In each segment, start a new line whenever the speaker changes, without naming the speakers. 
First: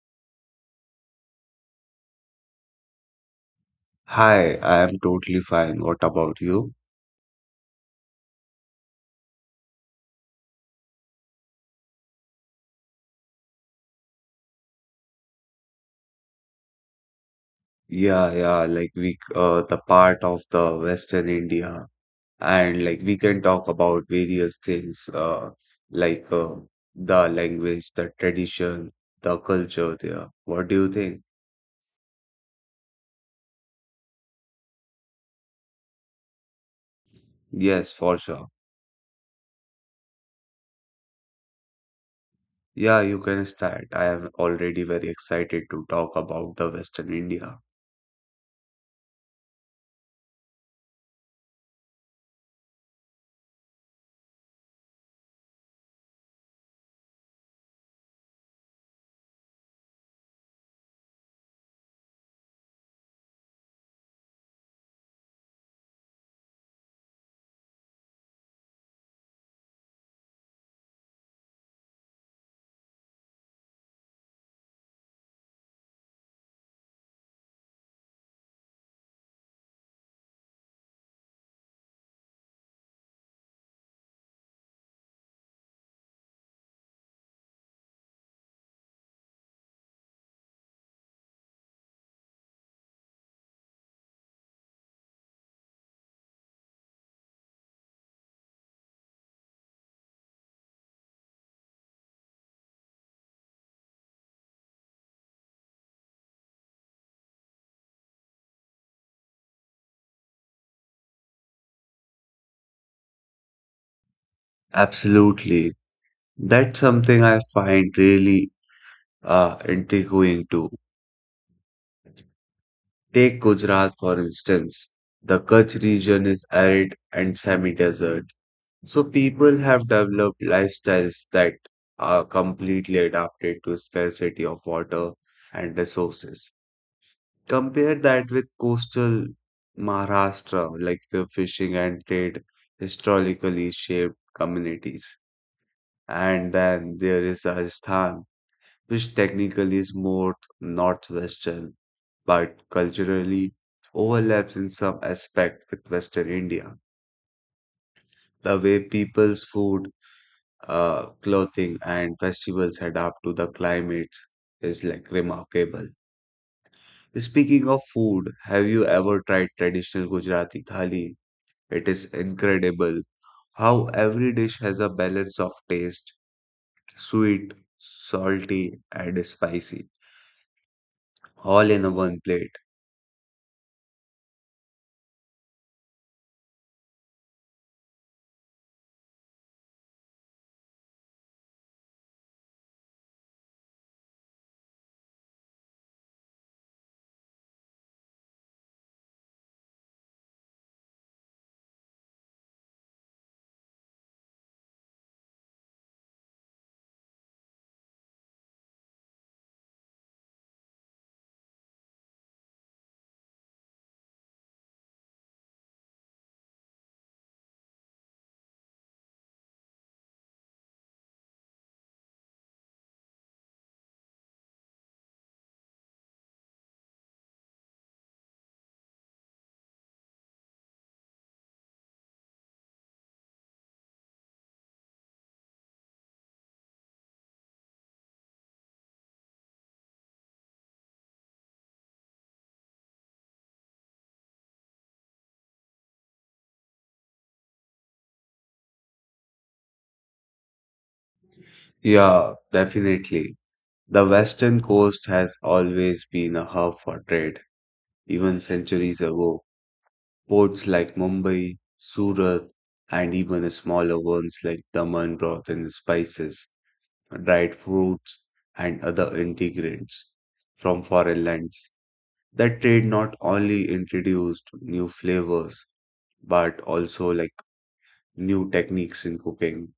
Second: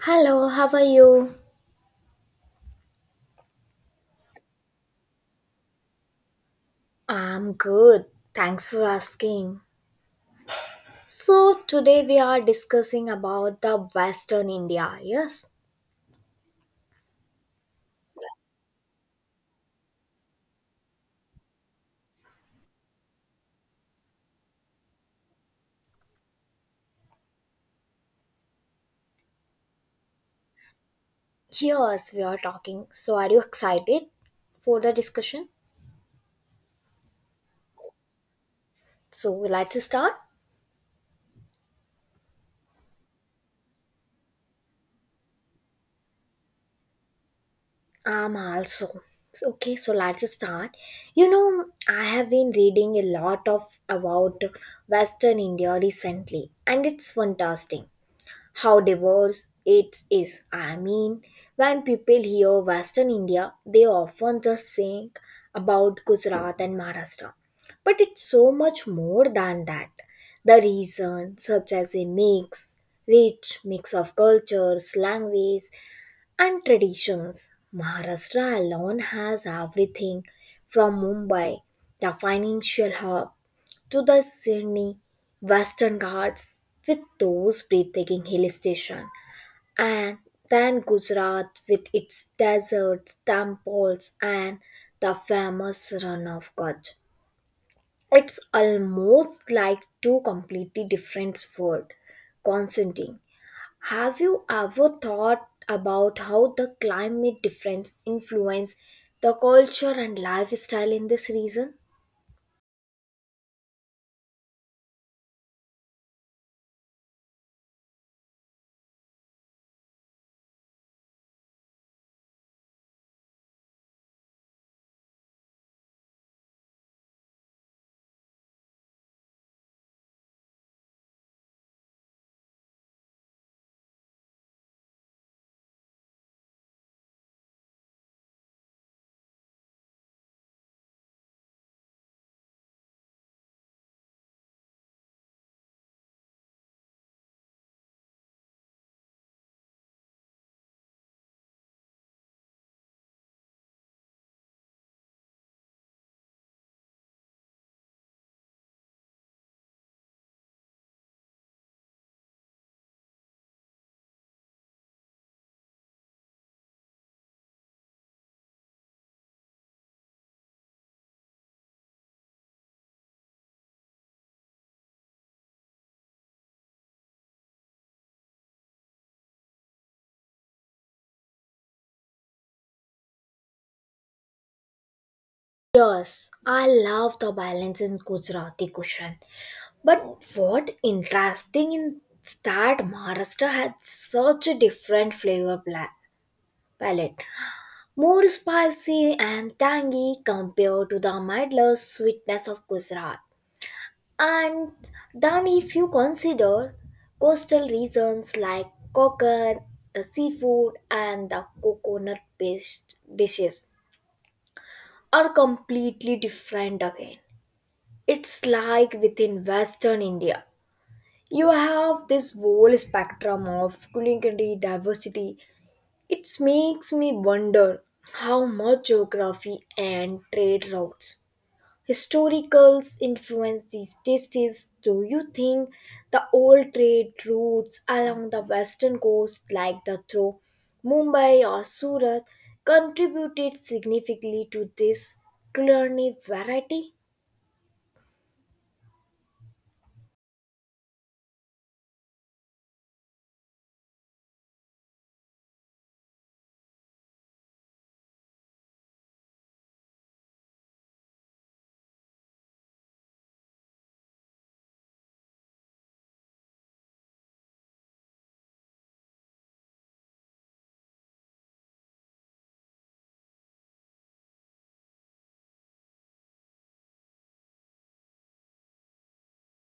Hello, how are you?
Hi, I am totally fine. What about you?
I'm good. Thanks for asking. So, today we are discussing about the Western India. Yes?
Yeah, yeah, like we the part of the Western India, and like we can talk about various things, like the language, the tradition, the culture there. What do you think?
Yes, we are talking. So, are you excited for the discussion?
Yes, for sure.
So, let's start.
Yeah, you can start. I am already very excited to talk about the Western India.
I'm also. So, okay, so let's start. You know, I have been reading a lot of about Western India recently and it's fantastic. How diverse it is. I mean, when people hear Western India, they often just think about Gujarat and Maharashtra. But it's so much more than that. The reason, such as a mix, rich mix of cultures, languages, and traditions. Maharashtra alone has everything from Mumbai, the financial hub, to the Sydney Western Ghats with those breathtaking hill stations, and then Gujarat with its deserts, temples, and the famous run of Kutch. It's almost like two completely different worlds consenting. Have you ever thought about how the climate difference influence the culture and lifestyle in this region?
Absolutely. That's something I find really intriguing too. Take Gujarat for instance. The Kutch region is arid and semi-desert, so people have developed lifestyles that are completely adapted to scarcity of water and resources. Compare that with coastal Maharashtra, like the fishing and trade historically shaped communities. And then there is Rajasthan, which technically is more northwestern but culturally overlaps in some aspect with Western India. The way people's food, clothing, and festivals adapt to the climates is like remarkable. Speaking of food, have you ever tried traditional Gujarati thali? It is incredible how every dish has a balance of taste, sweet, salty, and spicy, all in a one plate.
Yes, I love the balance in Gujarati cuisine. But what interesting in that Maharashtra had such a different palette. More spicy and tangy compared to the mindless sweetness of Gujarat. And then if you consider coastal regions like coconut, the seafood and the coconut based dishes are completely different again. It's like within Western India, you have this whole spectrum of culinary diversity. It makes me wonder how much geography and trade routes, historicals influence these tastes. Do you think the old trade routes along the western coast, like the through Mumbai or Surat, contributed significantly to this culinary variety?
Yeah, definitely. The western coast has always been a hub for trade, even centuries ago. Ports like Mumbai, Surat, and even smaller ones like Daman brought in spices, dried fruits, and other ingredients from foreign lands. That trade not only introduced new flavors, but also like new techniques in cooking.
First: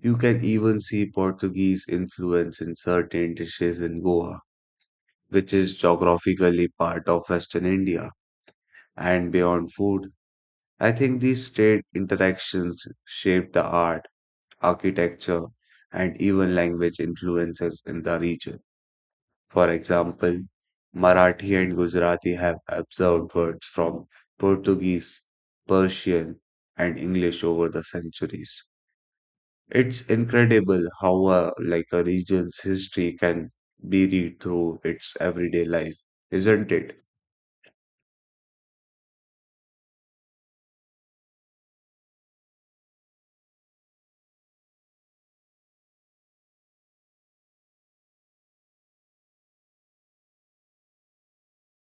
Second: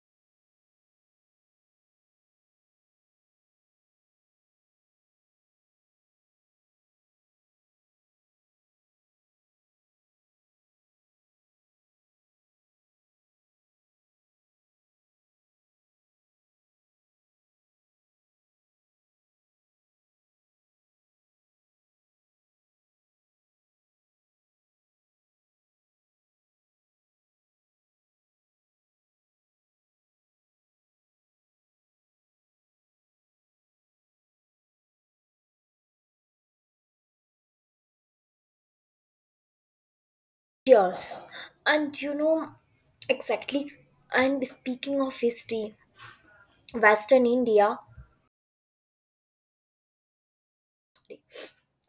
You can even see Portuguese influence in certain dishes in Goa which is geographically part of Western India. And beyond food, I think these trade interactions shape the art, architecture, and even language influences in the region. For example, Marathi and Gujarati have absorbed words from Portuguese, Persian, and English over the centuries. It's incredible how like a region's history can be read through its everyday life, isn't it?
Yes, and you know exactly. And speaking of history, Western India,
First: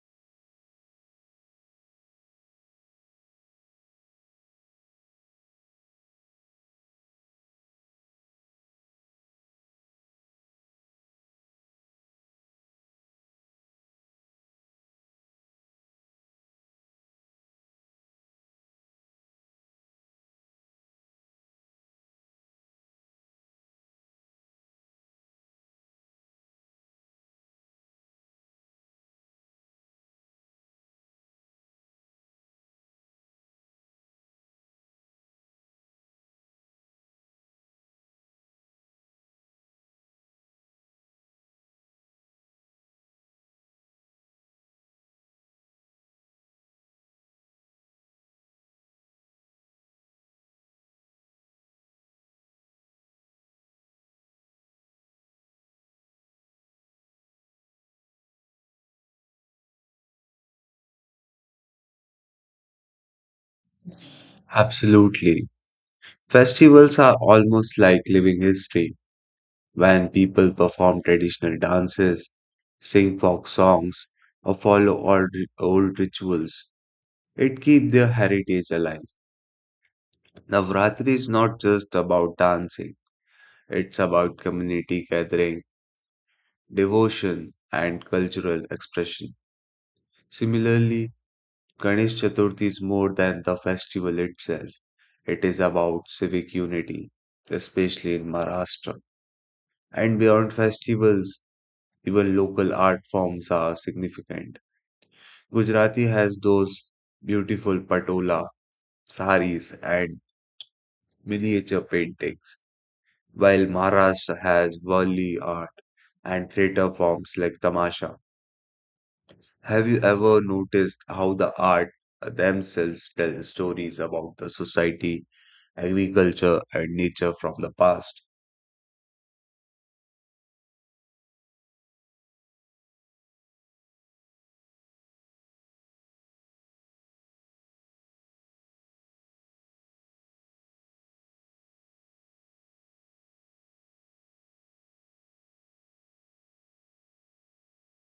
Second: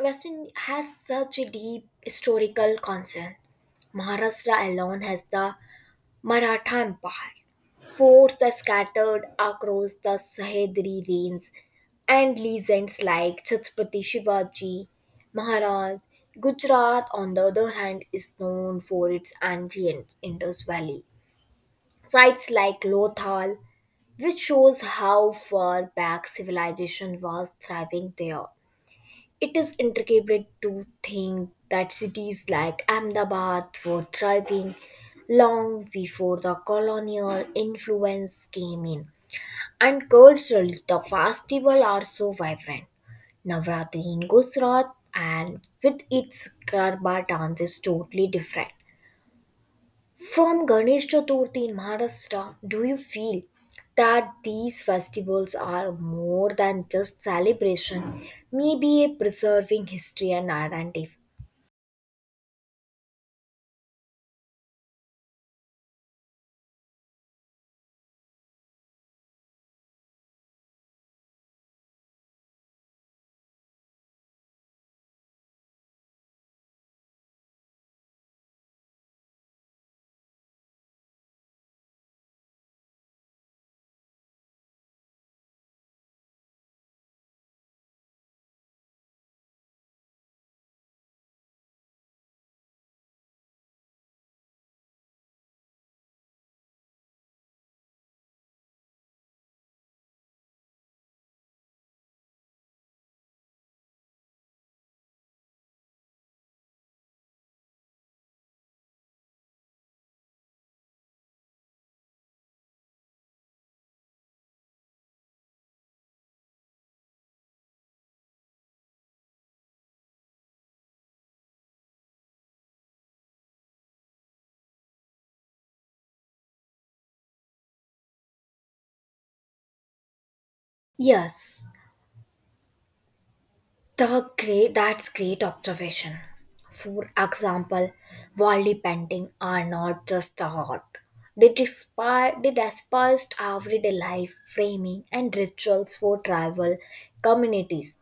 Western has such a deep historical concern. Maharashtra alone has the Maratha Empire, forts are scattered across the Sahyadri range, and legends like Chhatrapati Shivaji Maharaj. Gujarat, on the other hand, is known for its ancient Indus Valley. Sites like Lothal which shows how far back civilization was thriving there. It is intricate to think that cities like Ahmedabad were thriving long before the colonial influence came in. And culturally, the festivals are so vibrant. Navratri in Gujarat and with its Garba dance is totally different. From Ganesh Chaturthi in Maharashtra, do you feel that these festivals are more than just celebration, maybe a preserving history and identity?
Absolutely. Festivals are almost like living history when people perform traditional dances, sing folk songs, or follow old rituals. It keeps their heritage alive. Navratri is not just about dancing, it's about community gathering, devotion, and cultural expression. Similarly, Ganesh Chaturthi is more than the festival itself, it is about civic unity, especially in Maharashtra. And beyond festivals, even local art forms are significant. Gujarati has those beautiful patola, saris, and miniature paintings, while Maharashtra has Wali art and theatre forms like Tamasha. Have you ever noticed how the art themselves tell stories about the society, agriculture, and nature from the past?
Yes, the great that's great observation. For example, wall painting are not just a art. They despised everyday life framing and rituals for tribal communities.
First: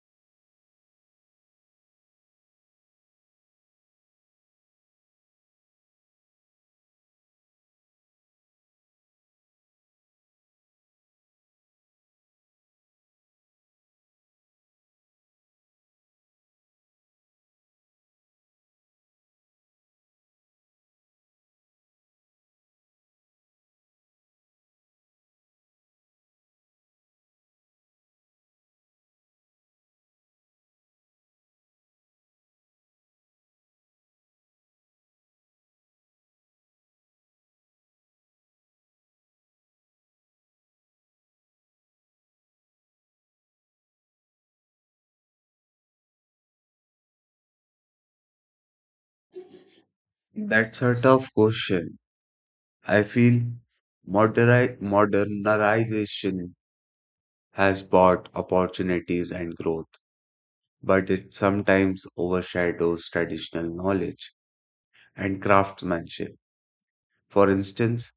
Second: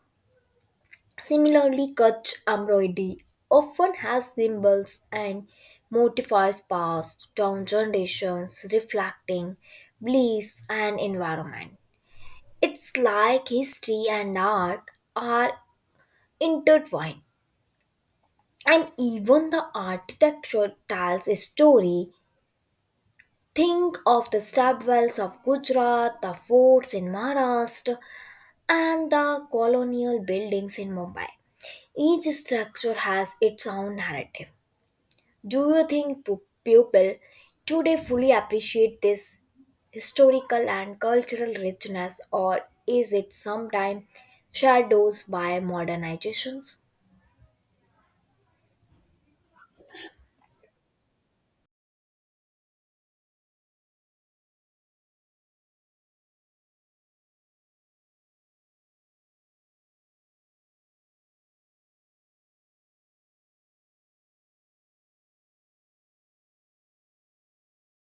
Similarly, Kutch embroidery often has symbols and motifs passed down generations reflecting beliefs and environment. It's like history and art are intertwined, and even the architecture tells a story. Think of the stepwells of Gujarat, the forts in Maharashtra, and the colonial buildings in Mumbai. Each structure has its own narrative. Do you think people today fully appreciate this historical and cultural richness, or is it sometimes shadows by modernizations?
That's a tough question. I feel modernization has brought opportunities and growth, but it sometimes overshadows traditional knowledge and craftsmanship. For instance,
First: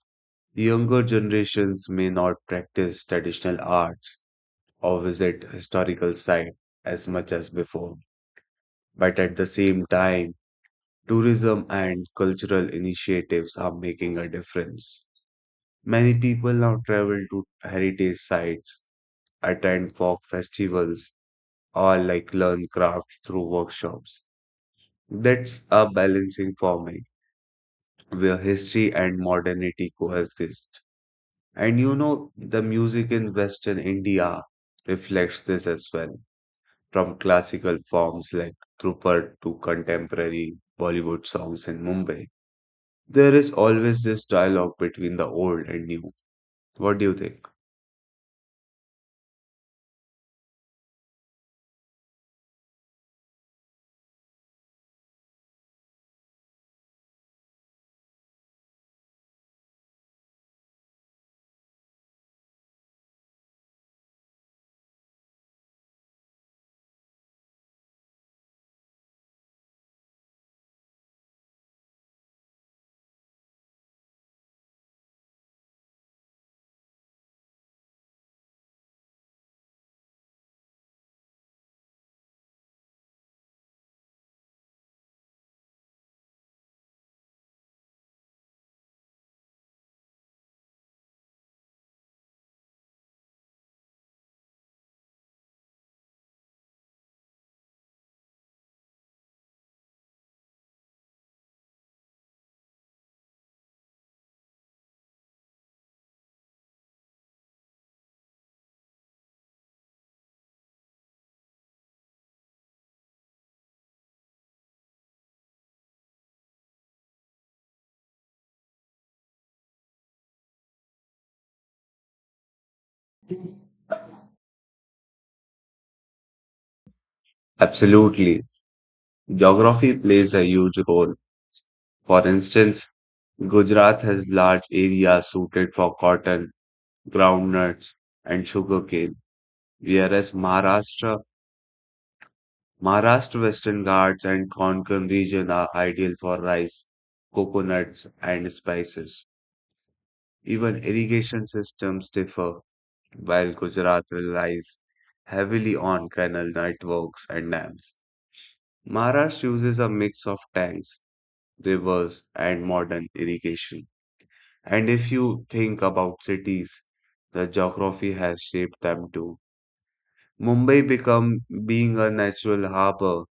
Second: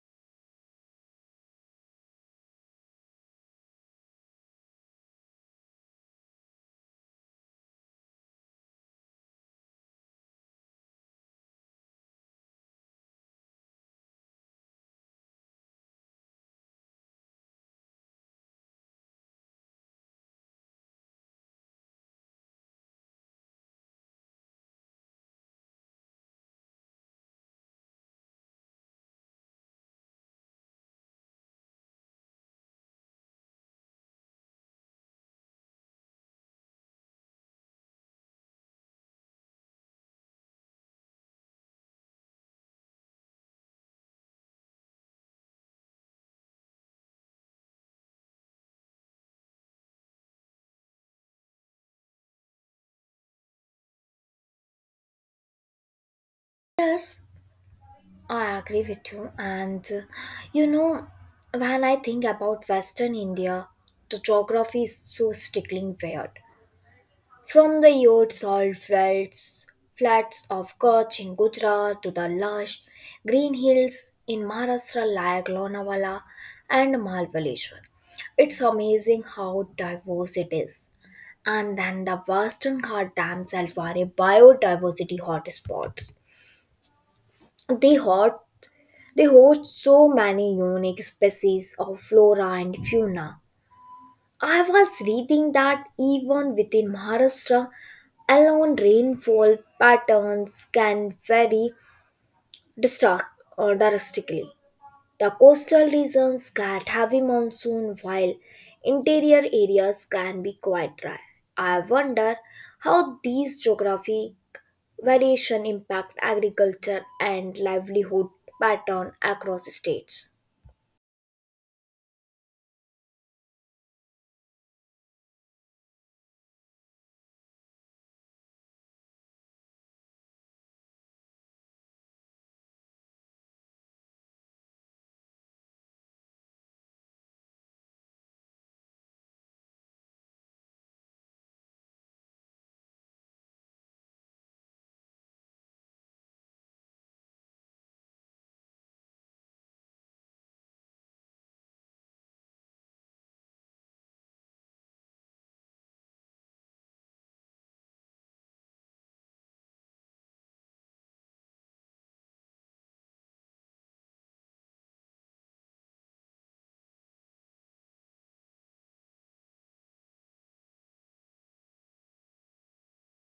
younger generations may not practice traditional arts or visit historical sites as much as before, but at the same time, tourism and cultural initiatives are making a difference. Many people now travel to heritage sites, attend folk festivals, or like learn crafts through workshops. That's a balancing for me, where history and modernity coexist. And you know, the music in Western India reflects this as well, from classical forms like Drupad to contemporary Bollywood songs in Mumbai. There is always this dialogue between the old and new. What do you think?
Yes, I agree with you. And you know, when I think about Western India, the geography is so stickling weird. From the yachts salt flats, flats of Kutch in Gujarat to the lush green hills in Maharashtra like Lonavala and Malvaleshwar, it's amazing how diverse it is. And then the western Ghats themselves are a biodiversity hotspots. They hot they host so many unique species of flora and fauna. I was reading that even within Maharashtra, alone rainfall patterns can vary drastic- drastically. The coastal regions get heavy monsoon while interior areas can be quite dry. I wonder how these geography variation impact agriculture and livelihood pattern across states.
Absolutely. Geography plays a huge role. For instance, Gujarat has large areas suited for cotton, groundnuts, and sugarcane, whereas Maharashtra, Western Ghats and Konkan region are ideal for rice, coconuts, and spices. Even irrigation systems differ, while Gujarat relies heavily on canal networks and dams. Maharashtra uses a mix of tanks, rivers, and modern irrigation. And if you think about cities, the geography has shaped them too. Mumbai become Being a natural harbor,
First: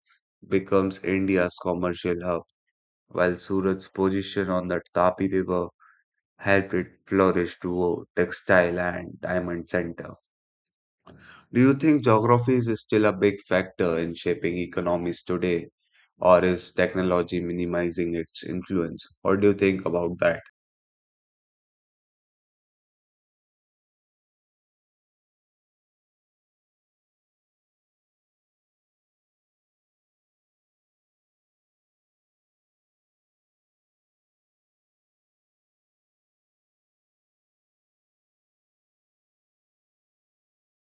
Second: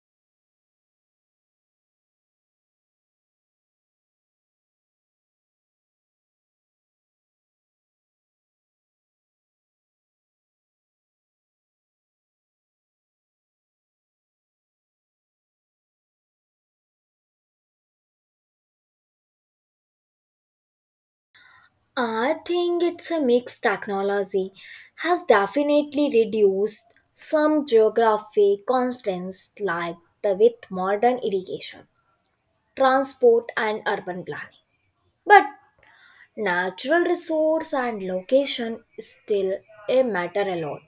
becomes India's commercial hub, while Surat's position on the Tapi River helped it flourish to a textile and diamond center. Do you think geography is still a big factor in shaping economies today, or is technology minimizing its influence? What do you think about that?
I think it's a mixed technology has definitely reduced some geographic constraints like the with modern irrigation, transport and urban planning. But natural resource and location is still a matter a lot.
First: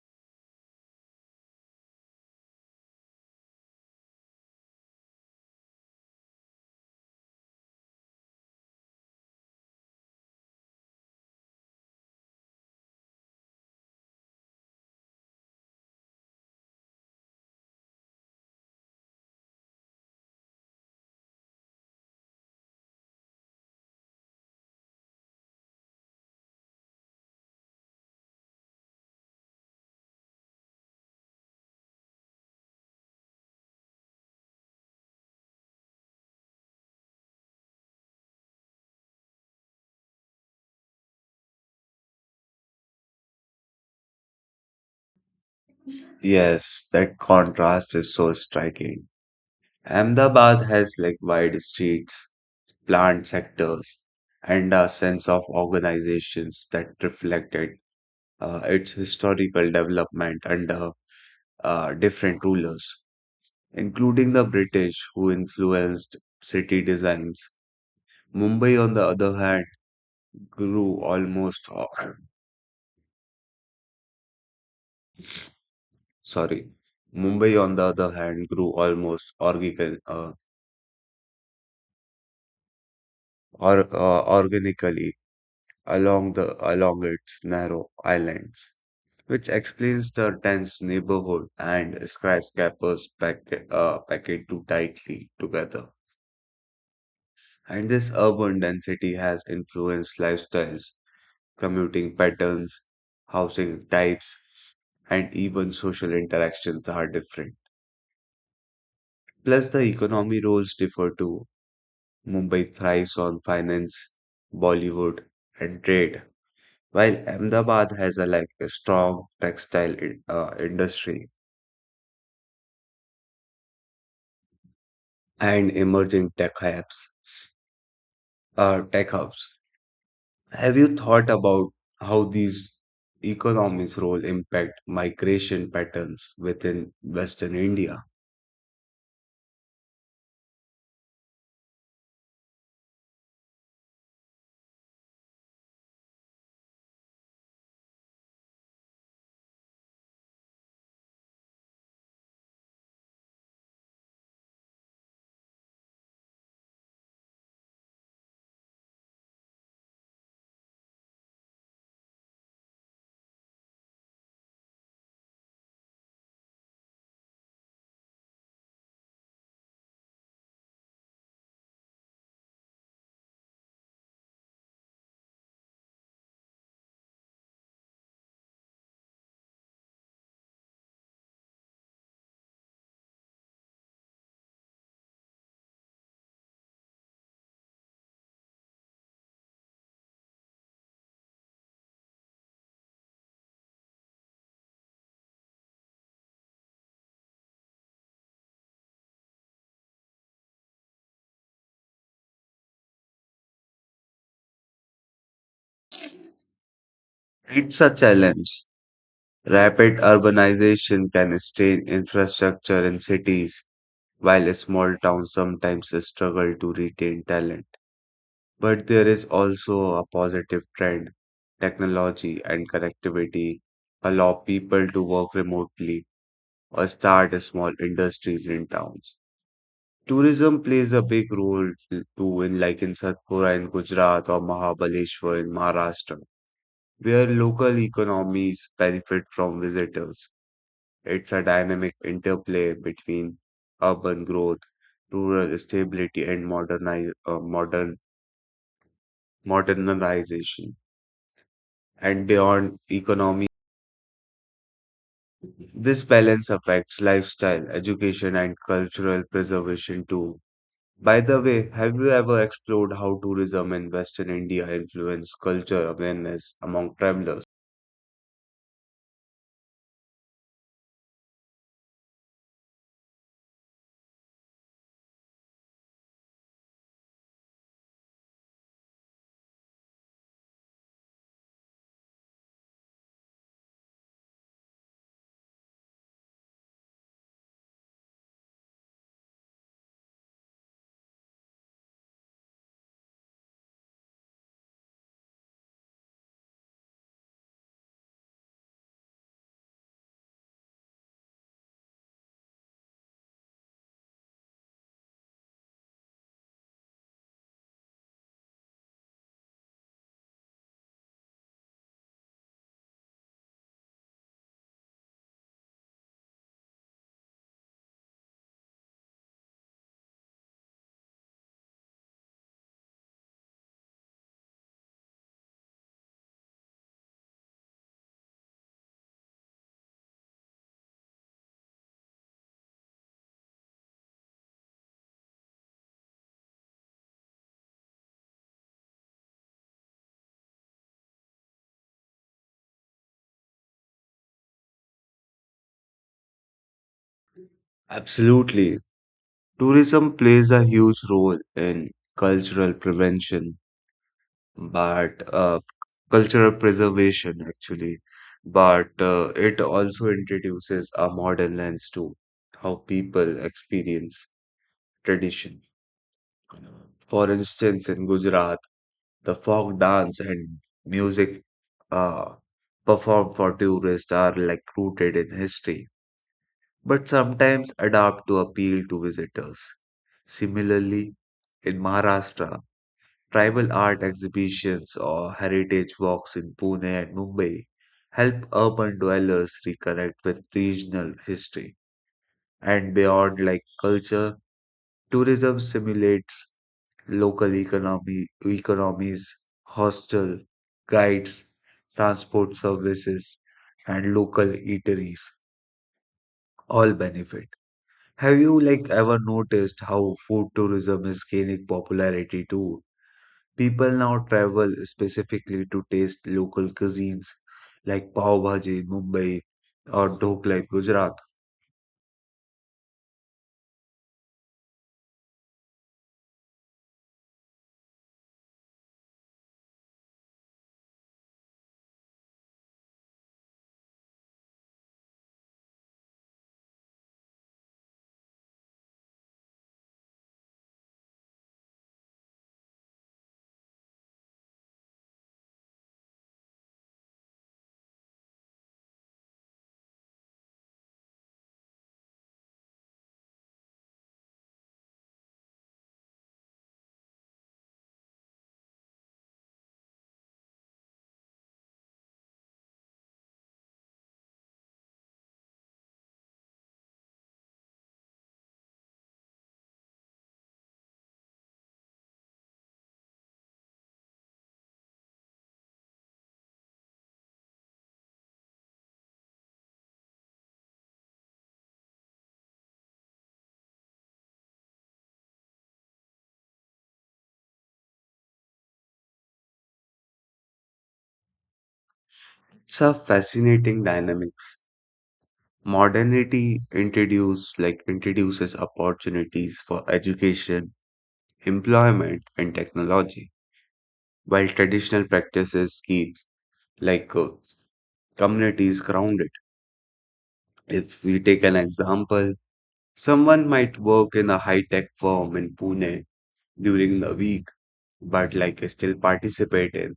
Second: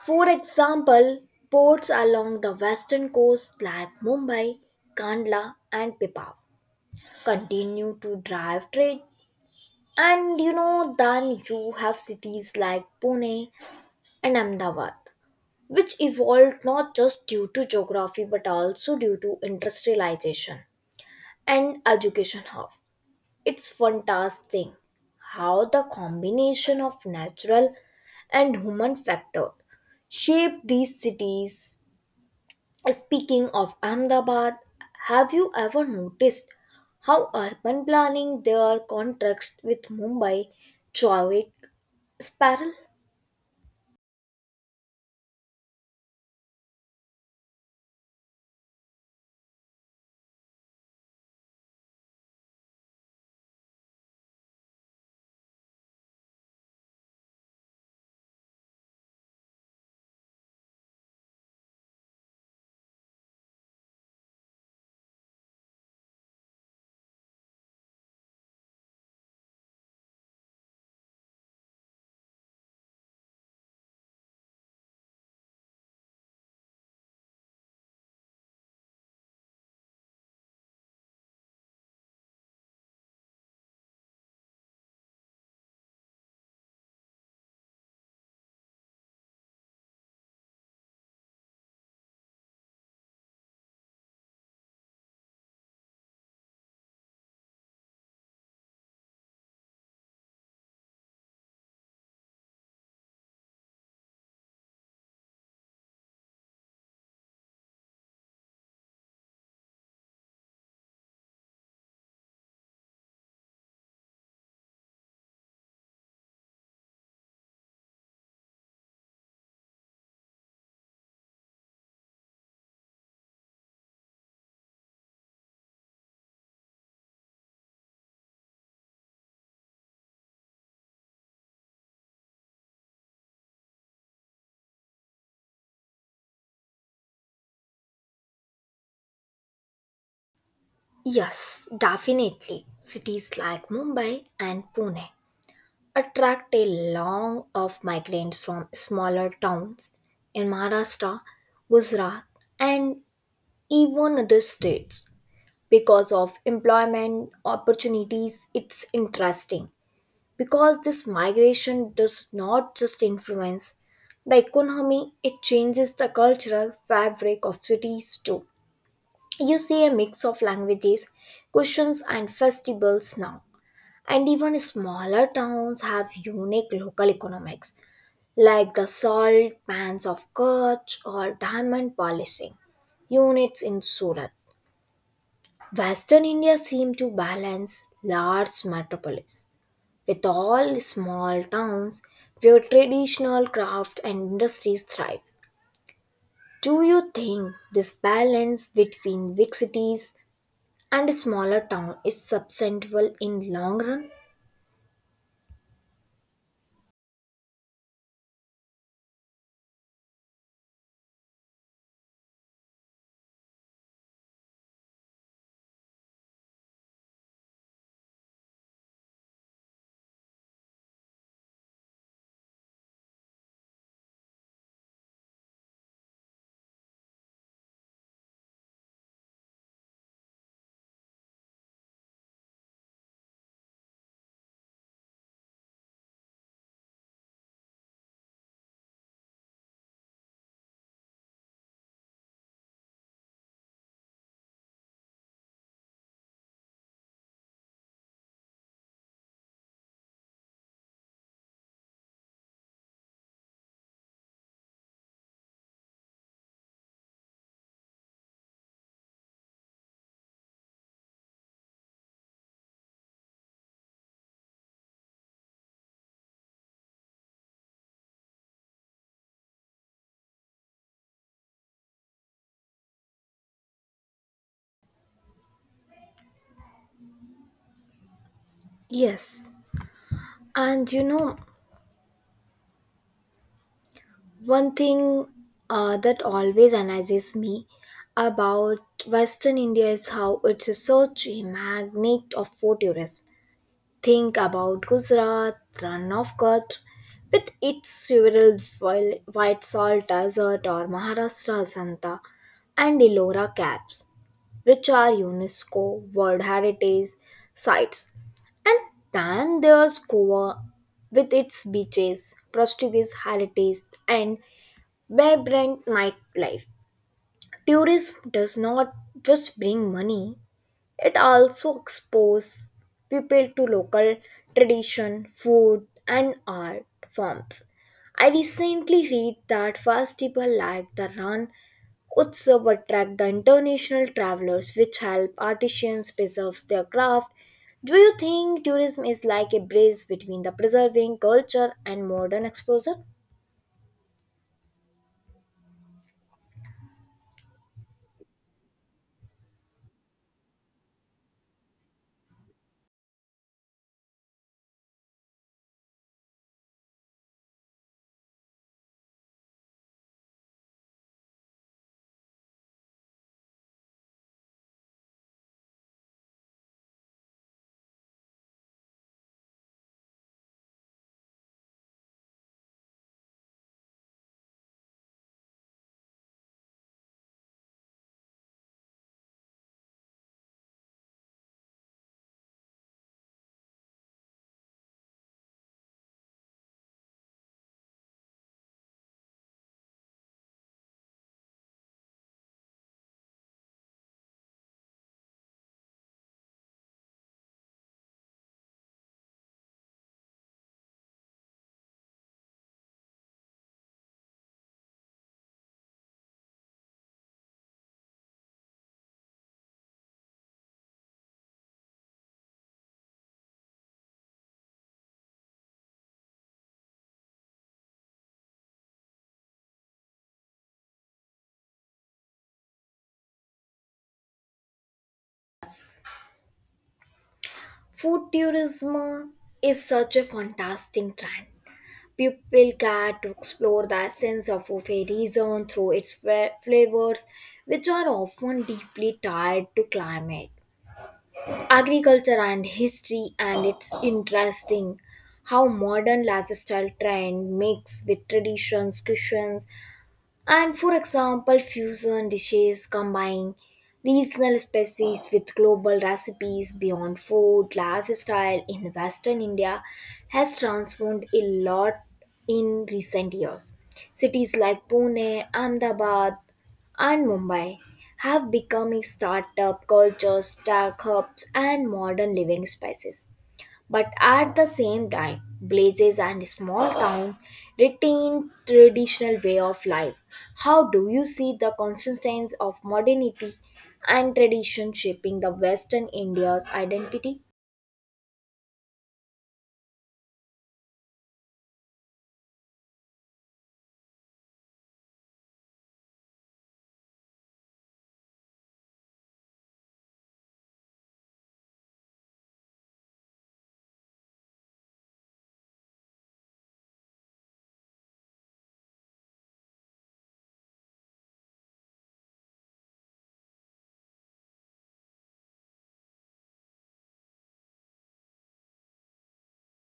For example, ports along the western coast like Mumbai, Kandla and Pipav continue to drive trade. And you know, then you have cities like Pune and Ahmedabad, which evolved not just due to geography but also due to industrialization and education hub. It's fantastic how the combination of natural and human factor shaped these cities. Speaking of Ahmedabad, have you ever noticed how urban planning their contrast with Mumbai, Chowick, Spiral?
Yes, that contrast is so striking. Ahmedabad has like wide streets, planned sectors, and a sense of organizations that reflected its historical development under different rulers, including the British who influenced city designs. Mumbai, on the other hand, grew almost sorry. Mumbai, on the other hand, grew almost organically along its narrow islands, which explains the dense neighborhood and skyscrapers packed too tightly together. And this urban density has influenced lifestyles, commuting patterns, housing types, and even social interactions are different. Plus, the economy roles differ too. Mumbai thrives on finance, Bollywood, and trade, while Ahmedabad has a like a strong industry and emerging tech hubs. Have you thought about how these economies' role impact migration patterns within Western India?
Yes, definitely. Cities like Mumbai and Pune attract a long of migrants from smaller towns in Maharashtra, Gujarat, and even other states because of employment opportunities. It's interesting because this migration does not just influence the economy, it changes the cultural fabric of cities too. You see a mix of languages, cuisines, and festivals now. And even smaller towns have unique local economics, like the salt pans of Kutch or diamond polishing units in Surat. Western India seems to balance large metropolis with all small towns where traditional craft and industries thrive. Do you think this balance between big cities and smaller town is sustainable in long run?
It's a challenge. Rapid urbanization can strain infrastructure in cities, while small towns sometimes struggle to retain talent. But there is also a positive trend. Technology and connectivity allow people to work remotely or start small industries in towns. Tourism plays a big role too, in like in Satpura in Gujarat or Mahabaleshwar in Maharashtra, where local economies benefit from visitors. It's a dynamic interplay between urban growth, rural stability, and modernize, modern modernization. And beyond economy, this balance affects lifestyle, education, and cultural preservation too. By the way, have you ever explored how tourism in Western India influences culture awareness among travelers?
Yes, and you know one thing that always amazes me about Western India is how it's such a magnet of for tourism. Think about Gujarat, run of Kutch, with its several white salt desert or Maharashtra Santa and Elora caps, which are UNESCO World Heritage Sites. And then there's Goa with its beaches, Portuguese heritage, and vibrant nightlife. Tourism does not just bring money, it also exposes people to local tradition, food, and art forms. I recently read that festivals like the Ran Utsav attract the international travelers, which help artisans preserve their craft. Do you think tourism is like a bridge between the preserving culture and modern exposure?
Absolutely. Tourism plays a huge role in cultural prevention, but cultural preservation actually, but it also introduces a modern lens to how people experience tradition. For instance, in Gujarat, the folk dance and music uh, performed for tourists are like rooted in history, but sometimes adapt to appeal to visitors. Similarly, in Maharashtra, tribal art exhibitions or heritage walks in Pune and Mumbai help urban dwellers reconnect with regional history. And beyond like culture, tourism simulates local economy economies, hostel, guides, transport services, and local eateries all benefit. Have you like ever noticed how food tourism is gaining popularity too? People now travel specifically to taste local cuisines like pav bhaji in Mumbai or dhokla in Gujarat.
Food tourism is such a fantastic trend. People get to explore the essence of a fairy zone through its flavors, which are often deeply tied to climate, agriculture, and history. And it's interesting how modern lifestyle trend mix with traditions, cuisines, and for example, fusion dishes combine regional species with global recipes beyond food. Lifestyle in Western India has transformed a lot in recent years. Cities like Pune, Ahmedabad, and Mumbai have become a startup culture, tech hubs, and modern living spaces. But at the same time, blazes and small towns retain traditional way of life. How do you see the consistency of modernity and tradition shaping the Western India's identity?
It's a fascinating dynamics. Modernity introduce like introduces opportunities for education, employment, and technology, while traditional practices keeps like communities grounded. If we take an example, someone might work in a high-tech firm in Pune during the week, but like still participate in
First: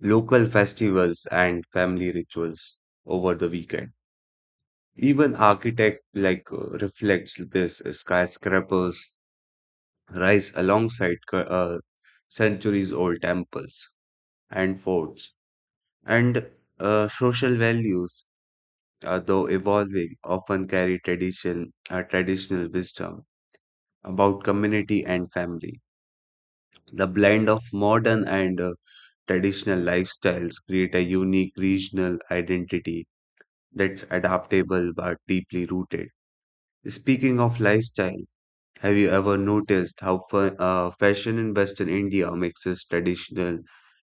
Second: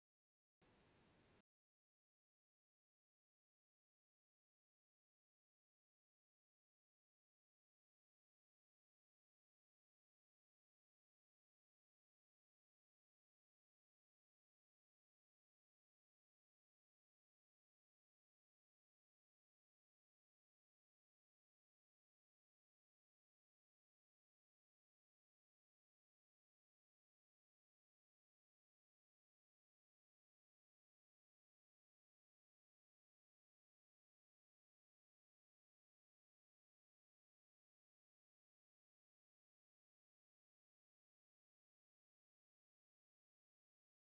local festivals and family rituals over the weekend. Even architect like reflects this. Skyscrapers rise alongside centuries old temples and forts. And social values, though evolving, often carry traditional wisdom about community and family. The blend of modern and traditional lifestyles create a unique regional identity that's adaptable but deeply rooted. Speaking of lifestyle, have you ever noticed how fashion in Western India mixes traditional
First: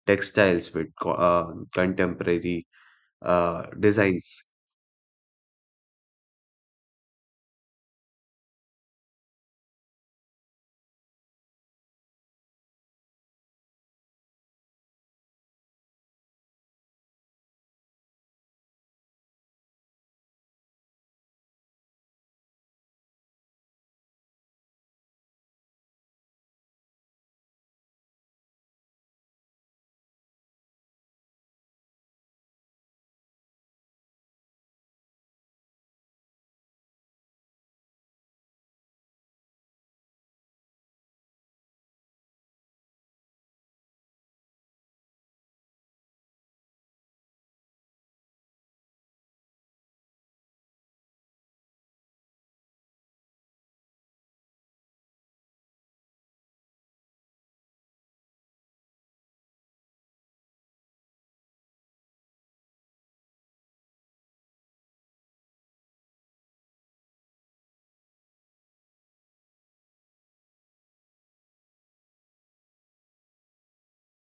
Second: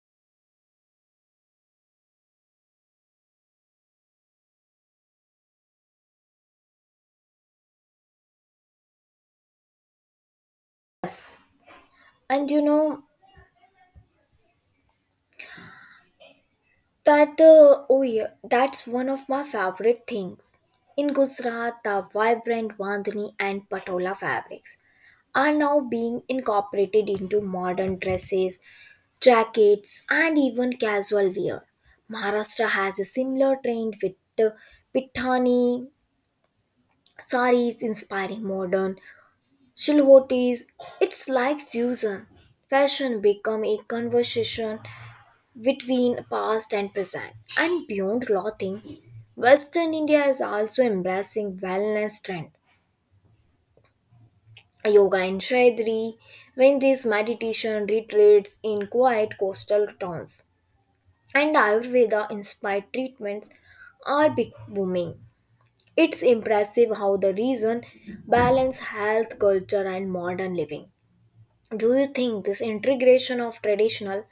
textiles with contemporary designs?
And you know, That oh yeah, that's one of my favorite things. In Gujarat, the vibrant Bandhani and Patola fabrics are now being incorporated into modern dresses, jackets, and even casual wear. Maharashtra has a similar trend with the Pithani saris inspiring modern shilhotis. It's like fusion. Fashion become a conversation between past and present. And beyond clothing, Western India is also embracing wellness trend. Yoga in Shaidri, Vendi's meditation retreats in quiet coastal towns, and Ayurveda inspired treatments are big booming. It's impressive how the region balance health, culture, and modern living. Do you think this integration of traditional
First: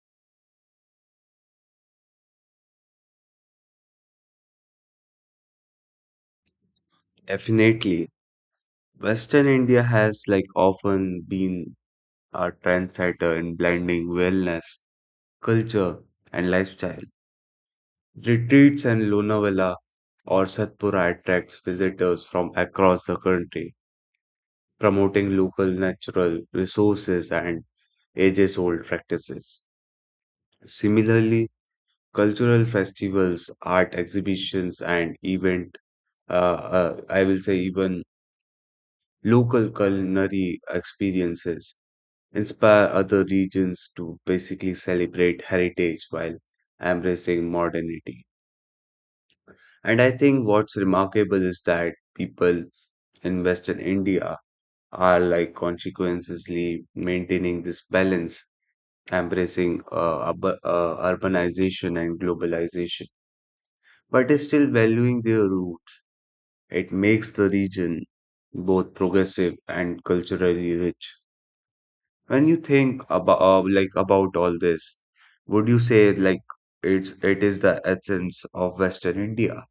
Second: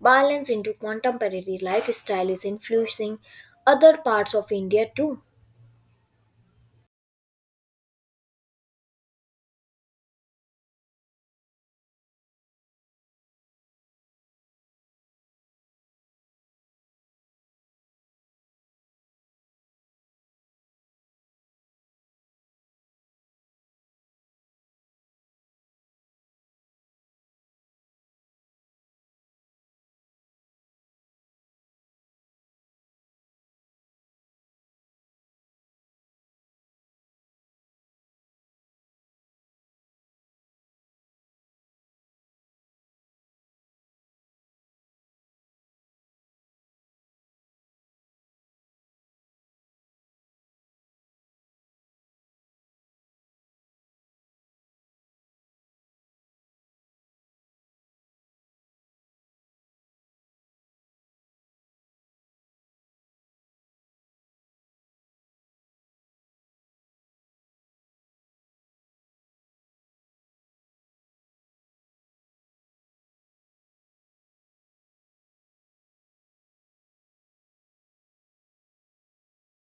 balance into contemporary lifestyle is influencing other parts of India too?
Definitely. Western India has like often been a trendsetter in blending wellness, culture, and lifestyle. Retreats in Lonavala or Satpura attracts visitors from across the country, promoting local natural resources and ages-old practices. Similarly, cultural festivals, art exhibitions, and event, I will say even local culinary experiences inspire other regions to basically celebrate heritage while embracing modernity. And I think what's remarkable is that people in Western India are like consequently maintaining this balance, embracing urbanization and globalization, but is still valuing their roots. It makes the region both progressive and culturally rich. When you think about like about all this, would you say like it is the essence of Western India?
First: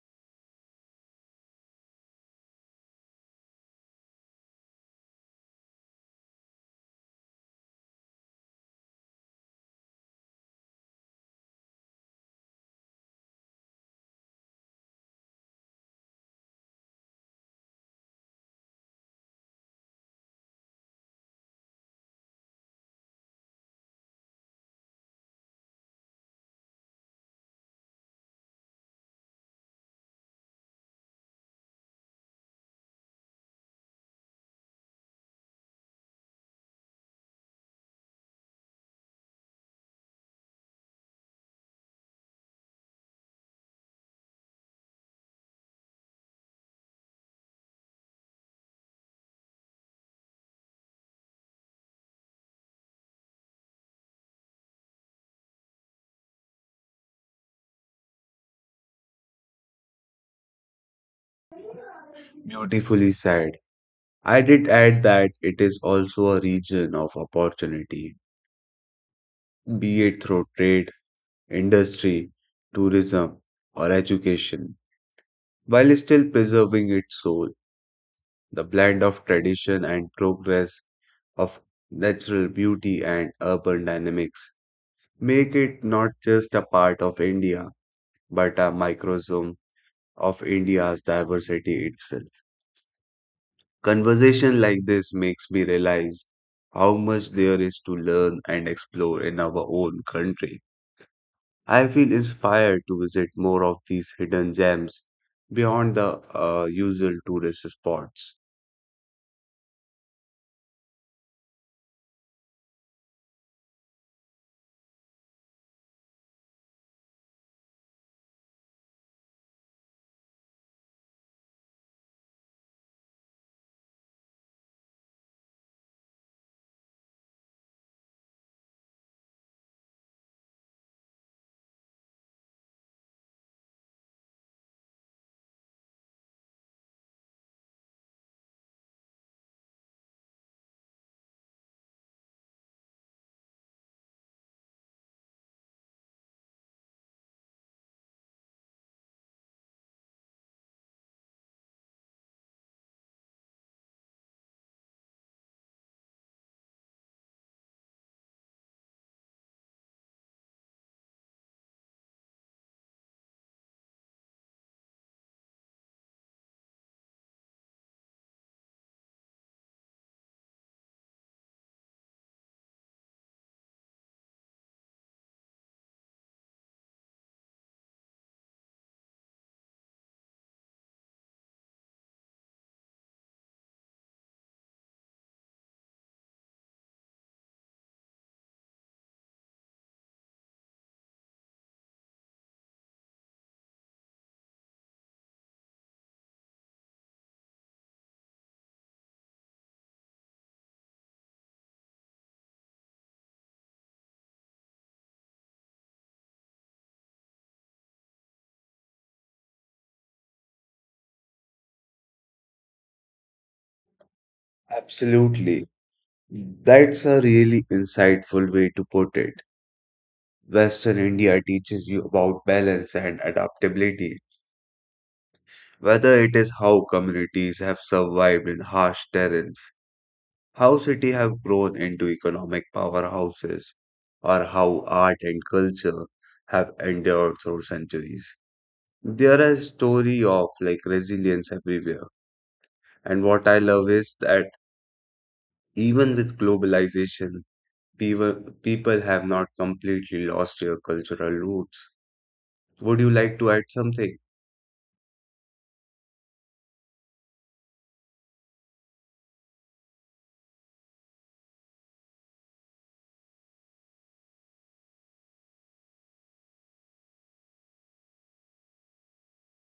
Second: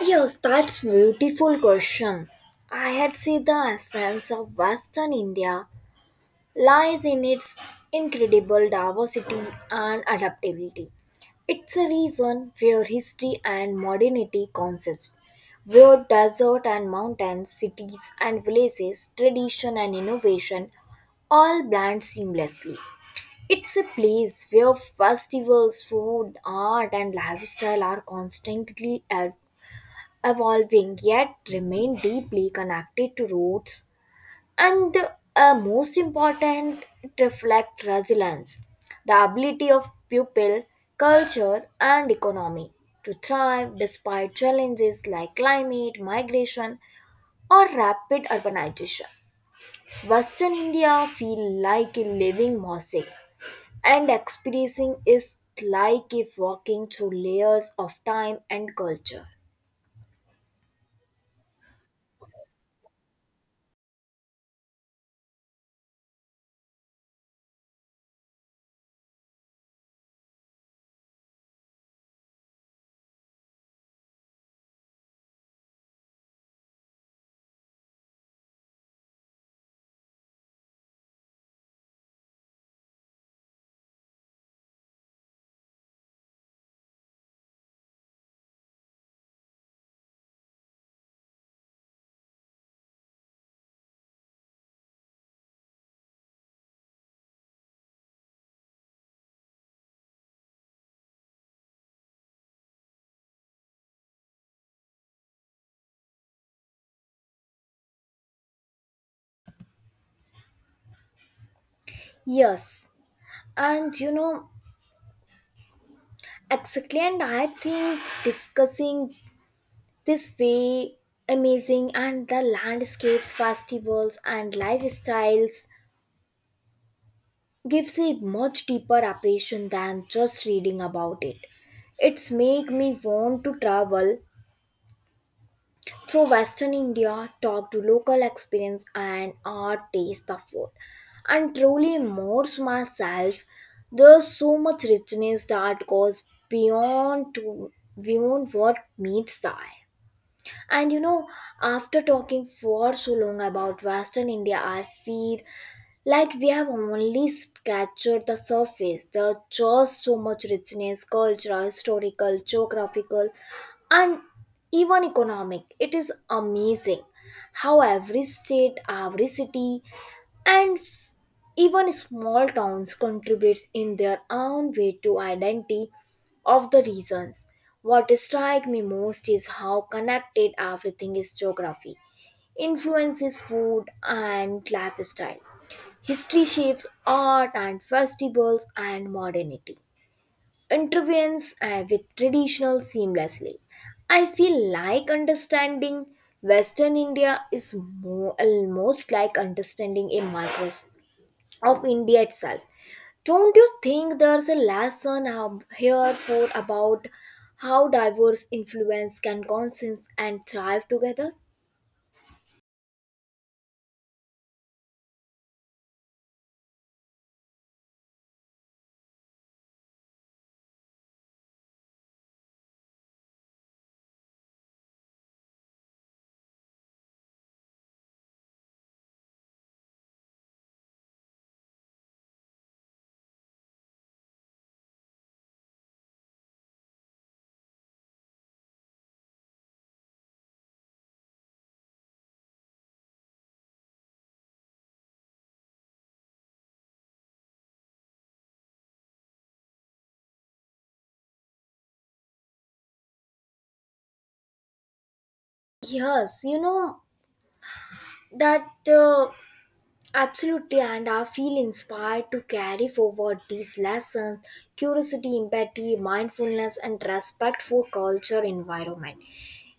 Yes, that's beautiful question. I had seen the essence of Western India lies in its incredible diversity and adaptability. It's a region where history and modernity consist, where desert and mountains, cities and villages, tradition and innovation all blend seamlessly. It's a place where festivals, food, art, and lifestyle are constantly evolving yet remain deeply connected to roots. And the most important, it reflect resilience, the ability of people, culture and economy to thrive despite challenges like climate migration or rapid urbanization. Western India feel like a living mosaic, and experiencing is like if walking through layers of time and culture.
Beautifully said. I did add that it is also a region of opportunity, be it through trade, industry, tourism, or education, while still preserving its soul, the blend of tradition and progress of natural beauty and urban dynamics make it not just a part of India but a microsome of India's diversity itself. Conversation like this makes me realize how much there is to learn and explore in our own country. I feel inspired to visit more of these hidden gems beyond the usual tourist spots.
Yes, and you know, exactly, and I think discussing this way amazing and the landscapes festivals and lifestyles gives a much deeper appreciation than just reading about it. It's make me want to travel through Western India, talk to local experience and art, taste the food and truly immerse myself. There's so much richness that goes beyond to beyond what meets the eye. And you know, after talking for so long about Western India, I feel like we have only scratched the surface. There's just so much richness, cultural, historical, geographical, and even economic. It is amazing how every state, every city, and even small towns contributes in their own way to identity of the regions. What strikes me most is how connected everything is. Geography influences food and lifestyle. History shapes art and festivals and modernity. Intervenes with traditional seamlessly. I feel like understanding Western India is more, almost like understanding a microscope of India itself. Don't you think there's a lesson here for about how diverse influence can coexist and thrive together?
Absolutely. That's a really insightful way to put it. Western India teaches you about balance and adaptability, whether it is how communities have survived in harsh terrains, how cities have grown into economic powerhouses, or how art and culture have endured through centuries. There is story of like resilience everywhere. And what I love is that even with globalization, people, people have not completely lost their cultural roots. Would you like to add something?
Yes, you know that. Uh, Absolutely, and I feel inspired to carry forward these lessons, curiosity, empathy, mindfulness, and respect for culture environment.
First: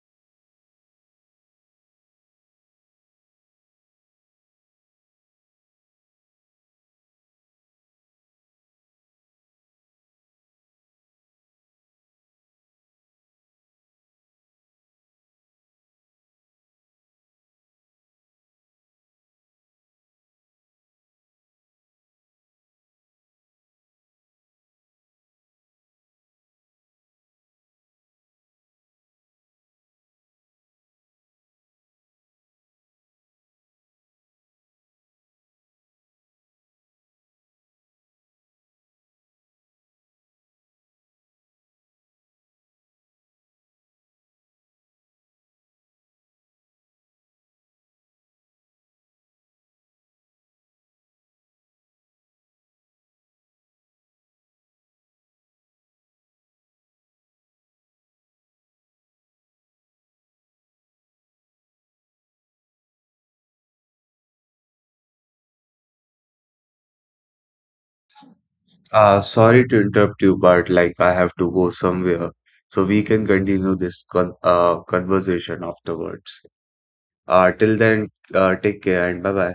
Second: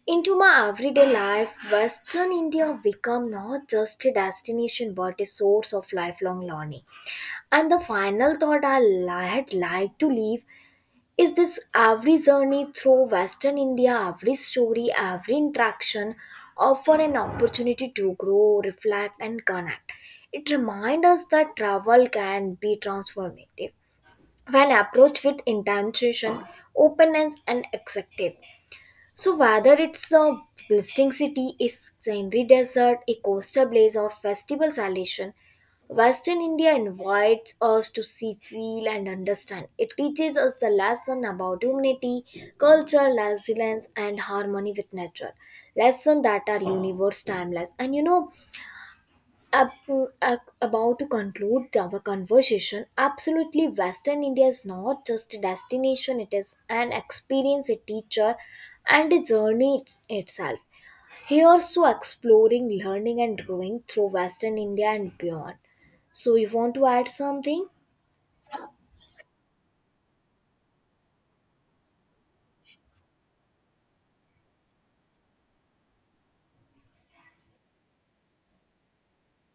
Into my everyday life, Western India become not just a destination but a source of lifelong learning. And the final thought I had like to leave is this: every journey through Western India, every story, every interaction offer an opportunity to grow, reflect and connect. It reminds us that travel can be transformative when approached with intention, openness and acceptance. So whether it's a blistering city, a sandy desert, a coastal blaze, or festival celebration, Western India invites us to see, feel, and understand. It teaches us the lesson about humanity, culture, resilience, and harmony with nature. Lessons that are universe timeless. And you know, up, about to conclude our conversation, absolutely, Western India is not just a destination, it is an experience, a teacher, and a journey itself. Here's so exploring, learning, and growing through Western India and beyond. So, you want to add something?
Sorry to interrupt you, but like I have to go somewhere, so we can continue this conversation afterwards. Till then, take care and bye bye.